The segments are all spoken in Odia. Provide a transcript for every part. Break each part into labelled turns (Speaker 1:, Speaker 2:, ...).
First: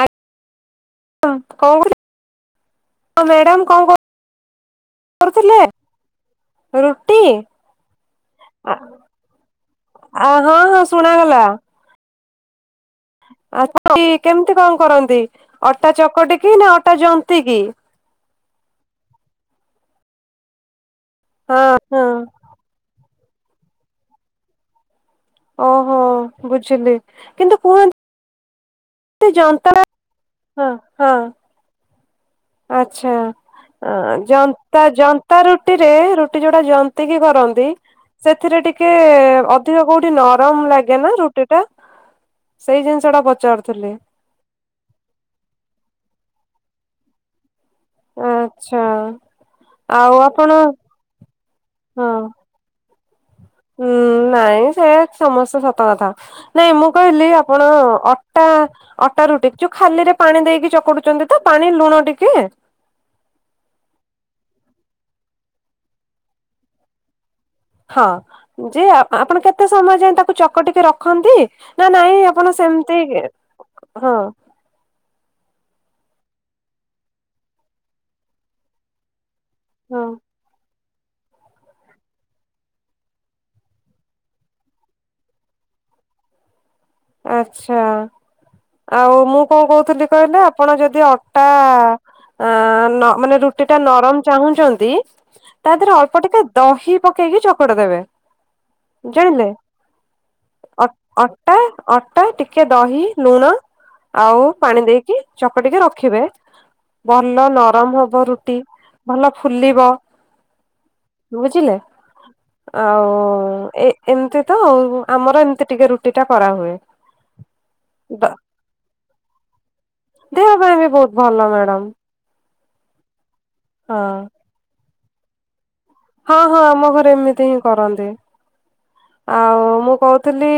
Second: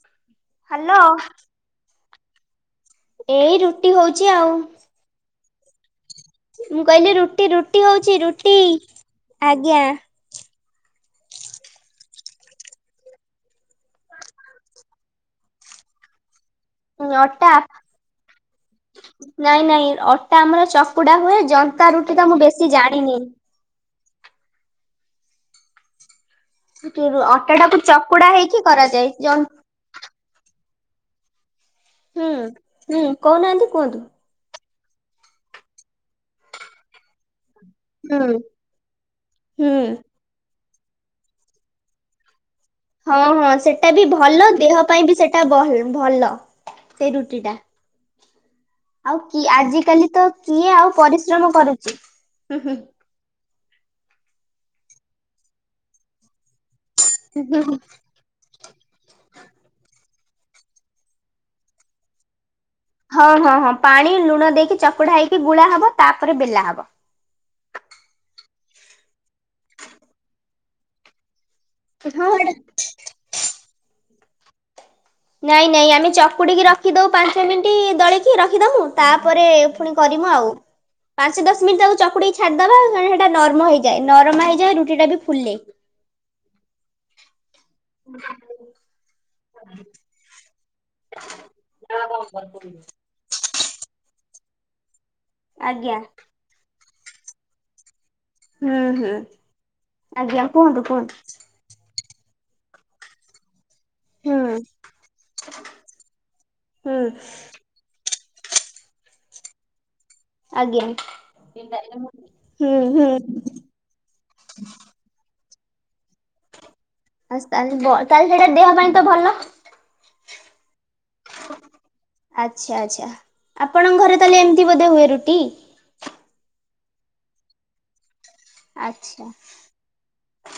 Speaker 1: ଆ
Speaker 2: ହାଲୋ।
Speaker 1: କଣ କରୁଥିଲେ
Speaker 2: ଏଇ
Speaker 1: ମ୍ୟାଡାମ କଣ
Speaker 2: ରୁଟି ହଉଛି ଆଉ।
Speaker 1: କରୁଥିଲେ
Speaker 2: ମୁଁ କହିଲି ରୁଟି ରୁଟି ହଉଛି ରୁଟି ଆଜ୍ଞା।
Speaker 1: ଆ ହଁ ହଁ ଶୁଣାଗଲା। ଆପଣ କେମିତି କଣ କରନ୍ତି ଅଟା ଚକଟି କି ନା ଅଟା ଜନ୍ତି
Speaker 2: ଅଟା
Speaker 1: କି?
Speaker 2: ନାଇଁ ନାଇଁ ଅଟା ଆମର ଚକ୍ କୁକୁଡା ହୁଏ
Speaker 1: ହଁ
Speaker 2: ଜନ୍ତା
Speaker 1: ହଁ
Speaker 2: ରୁଟି ତ ମୁଁ ବେଶୀ ଜାଣିନି।
Speaker 1: ଓହୋ। ବୁଝିଲି।
Speaker 2: ତୁରୁ
Speaker 1: କିନ୍ତୁ
Speaker 2: ଅଟା ଟାକୁ
Speaker 1: କୁହନ୍ତି
Speaker 2: ଚକୁଡା ହେଇକି କରାଯାଏ ଜନ୍
Speaker 1: ଯନ୍ତା ହଁ ହଁ।
Speaker 2: ହୁଁ ହୁଁ
Speaker 1: ଆଛା
Speaker 2: କହୁନାହାନ୍ତି
Speaker 1: ଆ
Speaker 2: କୁହନ୍ତୁ।
Speaker 1: ଜନ୍ ତା ଜନ୍ତା ରୁଟି ରେ ରୁଟି ଯୋଉଟା ଜନ୍ତି କିି କରନ୍
Speaker 2: ହୁଁ
Speaker 1: ସେଥିରେ ଟିକେ
Speaker 2: ହୁଁ।
Speaker 1: ଅଧିକ କୋଉଠି ନରମ ଲାଗେ। ନା ରୁଟି ଟା। ସେଇ ଜିନିଷ
Speaker 2: ହଁ
Speaker 1: ଟା
Speaker 2: ହଁ ସେଟା
Speaker 1: ପଚାରୁଥିଲି
Speaker 2: ବି ଭଲ ଦେହ ପାଇଁ ବି ସେଟା ବ ଭଲ। ସେଇ ରୁଟି ଟା।
Speaker 1: ହଁ।
Speaker 2: ଆଉ କିଏ ଆଜିିକାଲି ତ କିଏ ଆଉ ପରିଶ୍ରମ କରୁଛି
Speaker 1: ହଁ
Speaker 2: ହୁଁ ହୁଁ।
Speaker 1: ହୁଁ ନାଇଁ ସେ ସମସ୍ତେ ସତ କଥା ନାଇଁ ମୁଁ କହିଲି
Speaker 2: ହୁଁ
Speaker 1: ଆପଣ ଅଟା ଅଟା ରୁଟିିକ ଯୋଉ ଖାଲିରେ ପାଣି ଦେଇକି ଚକଡୁଛନ୍ତି ତ ପାଣି ଲୁଣ ଟିକେ?
Speaker 2: ହଁ ହଁ ହଁ ପାଣି ଲୁଣ ଦେଇକି ଚକୁଡା ହେଇକି ଗୁଳା ହବ ତାପରେ ବେଲା ହବ।
Speaker 1: ହଁ ଯେ ଆପଣ କେତେ ସମୟ ଯାଏ ତାକୁ ଚକ ଟିକି ରଖନ୍ତି। ନା ନାଇଁ ଆପଣ ସେମିତି ହଁ।
Speaker 2: ନାଇଁ ନାଇଁ ଆମେ ଚକୁଡିକି ରଖିଦଉ ପାଞ୍ଚ ମିନିଟ୍ ଦଳିକି ରଖିଦମୁ । ତାପରେ ପୁଣି
Speaker 1: ହଁ
Speaker 2: କରିମୁଁ ଆଉ। ପାଞ୍ଚ ଦଶ ମିନିଟ ତାକୁ ଚକୁଡି ଛାଡିଦବା ସେଟା ନରମ ହେଇଯାଏ ନରମା ହେଇଯାଏ ରୁଟି ଟା ବି ଫୁଲେ।
Speaker 1: ଆଛା ଆଉ ମୁଁ କଣ କହୁଥିଲି କହିଲ ଆପଣ ଯଦି ଅଟା ଆ ମାନେ ରୁଟି ଟା ନରମ ଚାହୁଁଛନ୍ତି ତା ଦେହରେ
Speaker 2: ଆଜ୍ଞା
Speaker 1: ଅଳ୍ପ ଟକେ ଦହି ପକେଇକି ଚଛକଡ଼ ଦେବେ।
Speaker 2: ହୁଁ ହୁଁ
Speaker 1: ଜାଣିଲେ।
Speaker 2: ଆଜ୍ଞା
Speaker 1: ଅ
Speaker 2: କୁହନ୍ତୁ କୁହନ୍ତୁ।
Speaker 1: ଅଟା ଅଟା ଟିକେ ଦହି ଲୁଣ ଆଉ
Speaker 2: ହୁଁ
Speaker 1: ପାଣି ଦେଇକି ଚକଟିକି ରଖିବେ
Speaker 2: ହୁଁ।
Speaker 1: ଭଲ ନରମ ହବ ରୁ ଟି ଭଲ ଫୁଲିବ।
Speaker 2: ଆଜ୍ଞା
Speaker 1: ବୁଝିଲେ
Speaker 2: ହୁଁ ହୁଁ
Speaker 1: ଆଉ ଏ ଏମତି ତ ଆମର ଏମତି ଟିକେ ରୁଟି ଟା କରା ହୁଏ।
Speaker 2: ଆ ତାହଲେ ତାହଲେ ସେଇଟା ଦେହ ପାଇଁ ତ ଭଲ?
Speaker 1: ଦେହ ପାଇଁ ବି ବହୁତ ଭଲ ମ୍ୟାଡ଼ାମ।
Speaker 2: ଆଚ୍ଛା ଆଚ୍ଛା। ଆପଣଙ୍କ ଘରେ ତାହେଲେ ଏମିତି ବୋଧ ହୁଏ ରୁ ଟି।
Speaker 1: ହଁ ହଁ ଆମ ଘରେ ଏମିତି ହିଁ କରନ୍ତି।
Speaker 2: ଆଚ୍ଛା।
Speaker 1: ଆଉ ମୁଁ କହୁଥିଲି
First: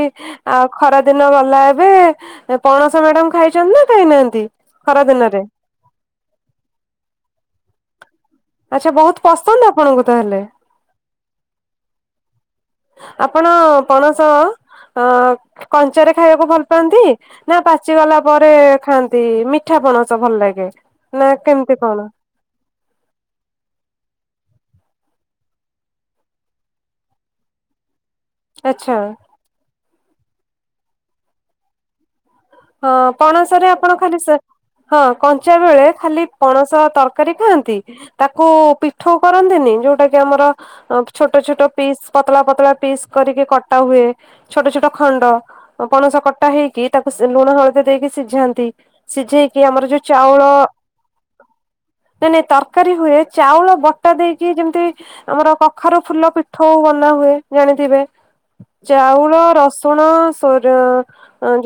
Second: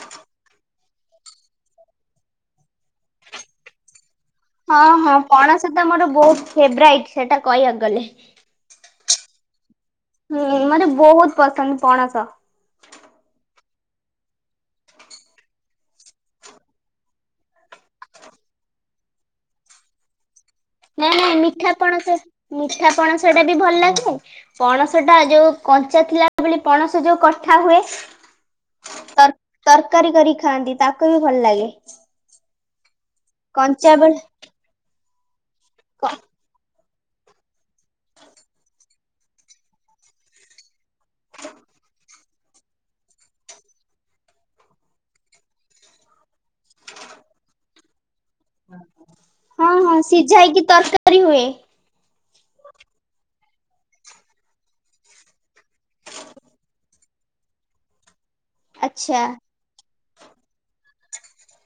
Speaker 1: ଆ ଖରା ଦିନ ଗଲା ଏବେ ପଣସ ମ୍ୟାଡାମ ଖାଇଛନ୍ତି ନା ଖାଇନାହା
Speaker 2: ହଁ ହଁ ପଣସ ତ ମୋର ବହୁତ ଫେବରାଇଟ ସେଟା କହିବାକୁ ଗଲେ
Speaker 1: ବହୁତ ପସନ୍ଦ ଆ
Speaker 2: ହୁଁ ମତେ ବହୁତ୍ ପସନ୍ଦ ପଣସ।
Speaker 1: ଆପଣ ପଣସ ଅ କଞ୍ଚାରେ ଖାଇବାକୁ ଭଲ ପାଆନ୍ତି ନା ପାଚିଗଲା ପରେ ଖାଆନ୍ତି ମିଠା ପଣସ ଭଲ ଲାଗେ?
Speaker 2: ନାଇଁ
Speaker 1: ନା
Speaker 2: ନାଇଁ ମିଠା
Speaker 1: କେମିତି କଣ
Speaker 2: ପଣସ ମିଠା ପଣସ ସେଟା ବି ଭଲ ଲାଗେ ପଣସ ଟା ଯୋଉ କଞ୍ଚା ଥିଲା ବୋଲି ପଣସ ଯୋଉ କଠା ହୁଏ।
Speaker 1: ଆଚ୍ଛା।
Speaker 2: ତର ତରକାରୀ କରି ଖାଆନ୍ତି ତାକୁ ବି ଭଲ ଲାଗେ।
Speaker 1: ହଁ ପଣସରେ
Speaker 2: କଞ୍ଚା
Speaker 1: ଆପଣ
Speaker 2: ବେଳେ
Speaker 1: ଖାଲି ସେ ହଁ କ କଞ୍ଚା ବେଳେ
Speaker 2: କ
Speaker 1: ଖାଲି ପଣସ ତରକାରୀ ଖୁଆନ୍ତି ତାକୁ ପିଠୋଉ କରନ୍ତିନି ଯୋଉଟା କି ଆମର ଛୋଟ ଛୋଟ ପିସ୍ ପତଳା ପତଳା ପିସ୍ କରିକି କଟା ହୁଏ ଛୋଟ ଛୋଟ ଖଣ୍ଡ ପଣସ କଟା ହେଇକି ତାକୁ ସି ଲୁଣ ହଳଦୀ ଦେଇକି ସ୍ ସିଝାନ୍ତି ସିଝେଇକି
Speaker 2: ହଁ
Speaker 1: ଆମର
Speaker 2: ହଁ
Speaker 1: ଯୋଉ
Speaker 2: ସିଝା
Speaker 1: ଚାଉଳ
Speaker 2: ହେଇକି ତରକାରୀ ହୁଏ
Speaker 1: ନାଇଁ ନାଇଁ ତରକାରୀ ହୁଏ ଚାଉଳ ବଟା ଦେଇକି ଯେମତି ଆମର କଖାରୁ ଫୁଲ ପିଠୋଉ ବନାହୁଏ ଜାଣିଥିବେ।
Speaker 2: ଆଚ୍ଛା
Speaker 1: ଚାଉଳ ରସ୍ ଉଣ ସୋର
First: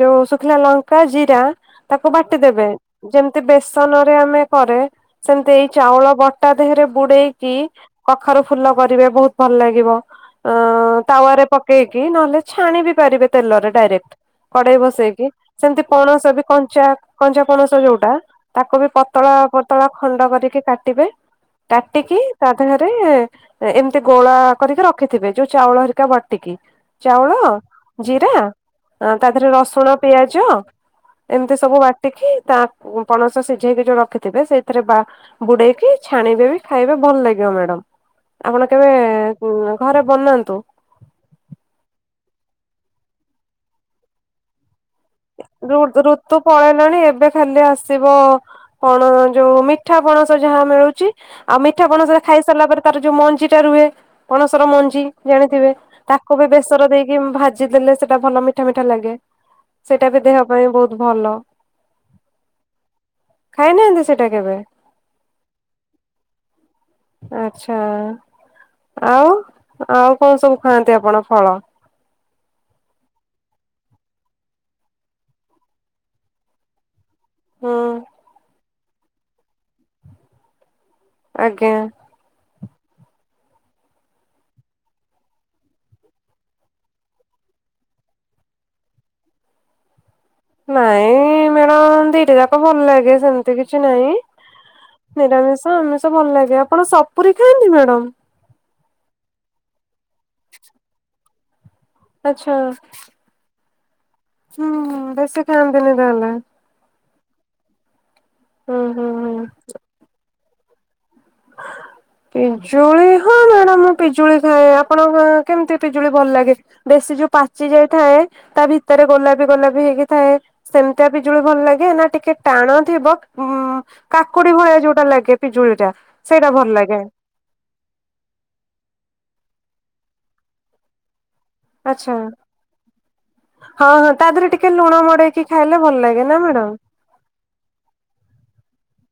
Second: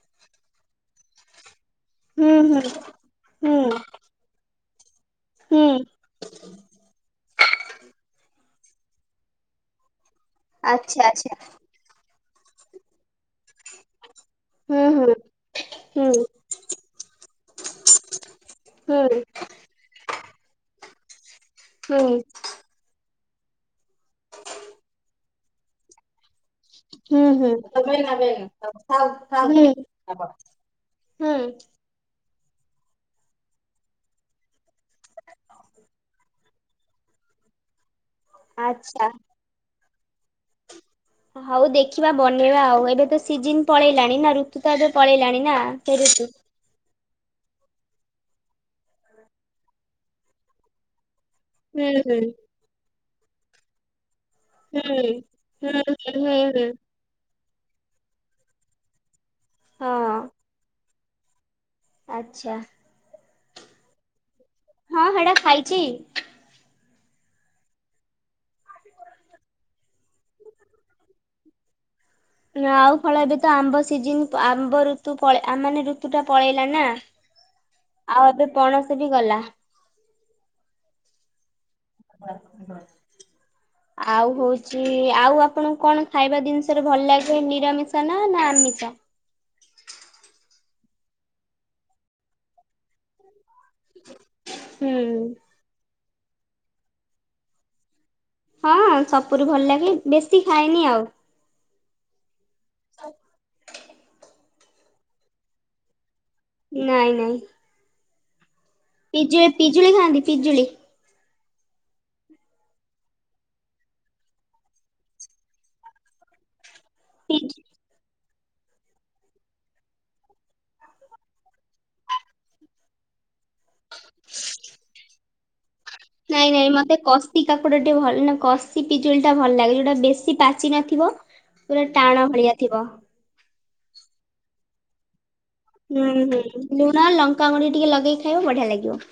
Speaker 1: ଯୋଉ ସୁ ସୁଖିଲା ଲଙ୍କା ଜିରା ତାକୁ
Speaker 2: ହୁଁ ହୁଁ
Speaker 1: ବାଟିଦେବେ ଯେମତି
Speaker 2: ହୁଁ।
Speaker 1: ବେସନରେ ଆମେ କରେ ସେମତି
Speaker 2: ହୁଁ
Speaker 1: ଏଇ ଚାଉଳ ବଟା ଦେହେରେ ବୁଡେଇକି କଖାରୁ ଫୁଲ କରିବେ ବୋହୁତ୍ ଭଲ ଲାଗିବ। ଅ
Speaker 2: ଆଚ୍ଛା ଆଚ୍ଛା
Speaker 1: ତାୱାରେ ପକେଇକି ନହେଲେ ଛାଣିବି ପାରିବେ ତେଲରେ ଡାଇରେକ୍ଟ। କଡ଼େଇ
Speaker 2: ହୁଁ ହୁଁ
Speaker 1: ବସେଇକି ସେମତି
Speaker 2: ହୁଁ
Speaker 1: ପଣସ ବି କଞ୍ଚା କଞ୍ଚା ପଣସ ଯୋଉଟା ତାକୁ ବି
Speaker 2: ହୁଁ ହୁଁ।
Speaker 1: ପତଳା ପତଳା ଖଣ୍ଡ କରିକି କା କାଟିବେ କାଟିକି
Speaker 2: ହୁଁ
Speaker 1: ତା ଦେହରେ ଏ ଏମିତି ଗୋଳା କରିକି ରଖିଥିବେ ଯୋଉ ଚାଉଳ ହରିକା ବା ଟିକି ଚାଉଳ
Speaker 2: ହୁଁ।
Speaker 1: ଜିରା ଆ ତା
Speaker 2: ହୁଁ
Speaker 1: ଦେହରେ
Speaker 2: ହୁଁ
Speaker 1: ରସୁଣ ପିଆଜ
Speaker 2: ହୁଁ
Speaker 1: ଏମତି ସବୁ ବାଟିକି ତା ପଣସ ସିଝେଇକି ଯୋଉ ରଖିଥିବେ ସେଇଥିରେ ବା ବୁଡେଇକି ଛାଣିବେ ବି ଖାଇବେ ଭଲ ଲାଗିବ ମ୍ୟାଡାମ। ଆପଣ କେବେ
Speaker 2: ଆଚ୍ଛା।
Speaker 1: କୁଁ ଘରେ ବନାନ୍ତୁ।
Speaker 2: ହଉ ଦେଖିବା ବନେଇବା ଆଉ ଏବେ ତ ସିଜିନ ପଳେଇଲାଣି ନା ଋତୁ ତ ଏବେ ପଳେଇଲାଣି ନା
Speaker 1: ଋ
Speaker 2: ସେ
Speaker 1: ଋତୁ ପଳେଇଲାଣି ଏବେ ଖାଲି ଆସିବ ପଣ ଯୋଉ ମିଠା ପଣସ ଯାହା ମିଳୁଚି। ଆଉ
Speaker 2: ହୁଁ
Speaker 1: ମିଠା
Speaker 2: ହୁଁ
Speaker 1: ପଣସରେ ଖାଇସାରିଲା ପରେ ତାର ଯୋଉ ମଞ୍ଜି ଟା ରୁହେ। ପଣସର
Speaker 2: ହୁଁ
Speaker 1: ମଞ୍ଜି ଜାଣିଥିବେ
Speaker 2: ହୁଁ ହୁଁ ହୁଁ
Speaker 1: ତାକୁ ବି
Speaker 2: ହୁଁ
Speaker 1: ବେସର ଦେଇକି ଭାଜ ଜି ଦେଲେ ସେଟା ଭଲ ମିଠା ମିଠା ଲାଗେ। ସେଟା
Speaker 2: ହଁ
Speaker 1: ବି ଦେହ ପାଇଁ ବୋହୁତ ଭଲ।
Speaker 2: ଆଚ୍ଛା
Speaker 1: ଖାଇନାହାନ୍ତି ସେଟା କେବେ।
Speaker 2: ହଁ ହେଟା ଖାଇଚି।
Speaker 1: ଆଛା ଆଉ ଆଉ କଣ ସବୁ ଖାଆନ୍ତି ଆପଣ ଫଳ?
Speaker 2: ଆଉ ଫଳ ଏବେ ତ ଆମ୍ବ ସିଜନ ଆମ୍ବ ଋତୁ ପଳ ଆମ ମାନେ ଋତୁ ଟା ପଳେଇଲା ନା।
Speaker 1: ହୁଁ
Speaker 2: ଆଉ ଏବେ ପଣସ ତେ ବି ଗଲା।
Speaker 1: ଆଜ୍ଞା।
Speaker 2: ଆଉ ହଉଛି ଆଉ ଆପଣଙ୍କୁ କଣ ଖାଇବା ଜିନିଷରେ ଭଲ ଲାଗେ ନିରାମିଷା ନା ନା ଆମିଷ?
Speaker 1: ନାଇଁ ମ୍ୟାଡାମ ଦିଟା ଯାକ ଭଲ ଲାଗେ ସେମ ଏତ କିଛି ନାହିଁ
Speaker 2: ହୁଁ
Speaker 1: ନିରାମିଷ ଆମିସ୍ ତେ ଭଲ ଲାଗେ, ଆପଣ ସପୁରୀ ଖାଆନ୍ତି ମ୍ୟାଡାମ?
Speaker 2: ହଁ ସପୁରୀ ଭଲ ଲାଗେ, ବେଶୀ ଖାଏନି ଆଉ।
Speaker 1: ଆଛା ହୁଁ ବେଶୀ ଖାନ୍ତିିନି ତାହେଲେ।
Speaker 2: ନାଇଁ ନାଇଁ।
Speaker 1: ହୁଁ ହୁଁ
Speaker 2: ପିଜୁ
Speaker 1: ହୁଁ।
Speaker 2: ପିଜୁଳି ଖାଆନ୍ତି? ପିଜୁଳି।
Speaker 1: ପିଜୁଳି ହଁ ମ୍ୟାଡାାମ ମୁଁ ପିଜୁଳି ଖାଏ ଆପଣଙ୍କ କେମିତି ପିଜୁଳି ଭଲ ଲାଗେ? ବେଶୀ ଯୋଉ ପାଚି ଯାଇଥାଏ ତା ଭିତରେ ଗୋଲାପି ଗୋଲାପି ହେଇକି ଥାଏ ସେମିତିଆ ପିଜୁଳି ଭଲ ଲାଗେ ନା ଟିକେ ଟାଣ ଥିବ ଉମ କାକୁଡି ଭଳିଆ ଯୋଉଟା ଲାଗେ। ପଜୁଳିଟା।
Speaker 2: ନାଇଁ ନାଇଁ ମତେ କଷି କାକୁଡ ଟେ ଭଲ ନା କଷି ପିଜୁଳି ଟା ଭଲ ଲାଗେ ଯୋଉ ଟା ବେଶୀ ପାଚି ନଥିବ। ପୁରା
Speaker 1: ଆଚ୍ଛା।
Speaker 2: ଟାଣ ଭଳିଆ ଥିବ।
Speaker 1: ହଁ ହଁ ତା ଦେହରେ ଟିକେ ଲୁଣ ମଡେଇକି ଖାଇଲେ ଭଲ
Speaker 2: ହୁଁ
Speaker 1: ଲାଗେ ନା
Speaker 2: ହୁଁ
Speaker 1: ମ୍ୟାଡାମ।
Speaker 2: ଲୁଣ ଲଙ୍କା ଗୁଡି ଟିକେ ଲଗେଇକି ଖାଇବ ବଢିଆ ଲାଗିବ।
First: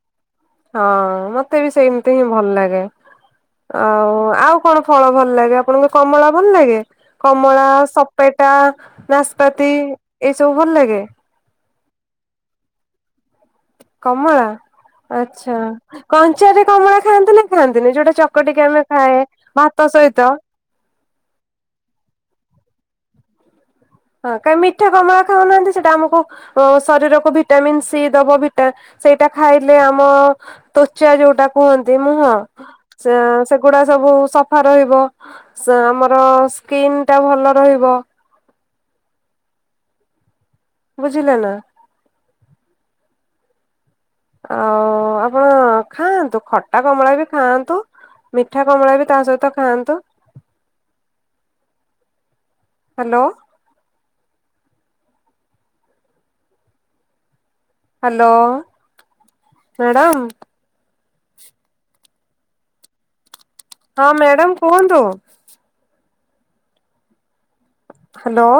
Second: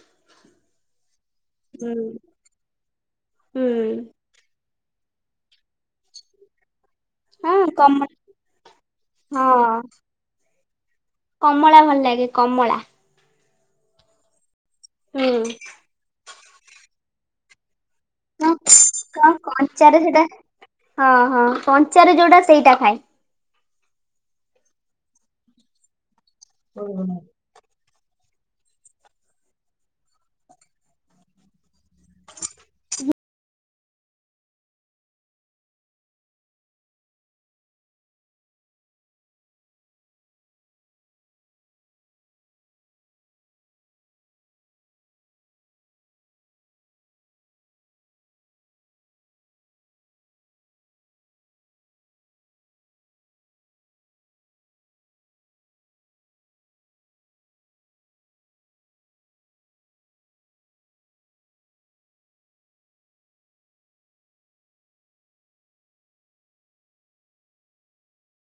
Speaker 1: ହଁ ମ ମତେ ବି
Speaker 2: ହୁଁ
Speaker 1: ସେମିତି ହିଁ ଭଲ ଲାଗେ
Speaker 2: ହୁଁ
Speaker 1: ଆଉ ଆଉ କଣ ଫଳ ଭଲ ଲାଗେ ଆପଣଙ୍କ କମଳା ଭଲ ଲାଗେ? କମଳା,
Speaker 2: ହଁ କମ
Speaker 1: ସପେଟା,
Speaker 2: ହଁ
Speaker 1: ନାସପତି ଏଇସବୁ ଭଲ ଲାଗେ?
Speaker 2: କମଳା ଭଲ ଲାଗେ କମଳା।
Speaker 1: କମଳା?
Speaker 2: ହୁଁ।
Speaker 1: ଆଛା କଣ ପଚରେ କମଳା ଖାଆନ୍ତି ନା ଖାଆ ଯୋଉଟା ଚକଟିକି ଆମେ ଖାଏ
Speaker 2: କଣ
Speaker 1: ଭାତ
Speaker 2: କଞ୍ଚାରେ ସେଟା
Speaker 1: ସହିତ।
Speaker 2: ହଁ ହଁ କଞ୍ଚାରେ ଯୋଉଟା ସେଇଟା ଖାଏ।
Speaker 1: ହଁ କାହିଁ ମିଠା କମଳା ଖାଉନାହାନ୍ତି ସେଟା ଆମକୁ ଶରୀରକୁ ଭିଟାମିନ୍ସ ସିଏ ଦବ ଭିଟାମିନ ସେଇଟା ଖାଇଲେ ଆମ ତ୍ୱଚା ଯଉଟା କୁହନ୍ତି ମୁହଁ ସେଗୁଡା ସବୁ ସଫା ରହିବ ଆମର ସ୍କିନ ଟା ଭଲ ରହିବ। ବୁଝିଲନା। ଆଉ ଆପଣ ଖାଆନ୍ତୁ ଖଟା କମଳା ବି ଖାଆନ୍ତୁ ମିଠା କମଳା ବି ତା ସହିତ ଖାଆନ୍ତୁ। ହ୍ୟାଲୋ, ହ୍ୟାଲୋ ମ୍ୟାଡ଼ାାମ ହଁ ମ୍ୟାଡାାମ କୁହନ୍ତୁ, ହ୍ୟାଲୋ।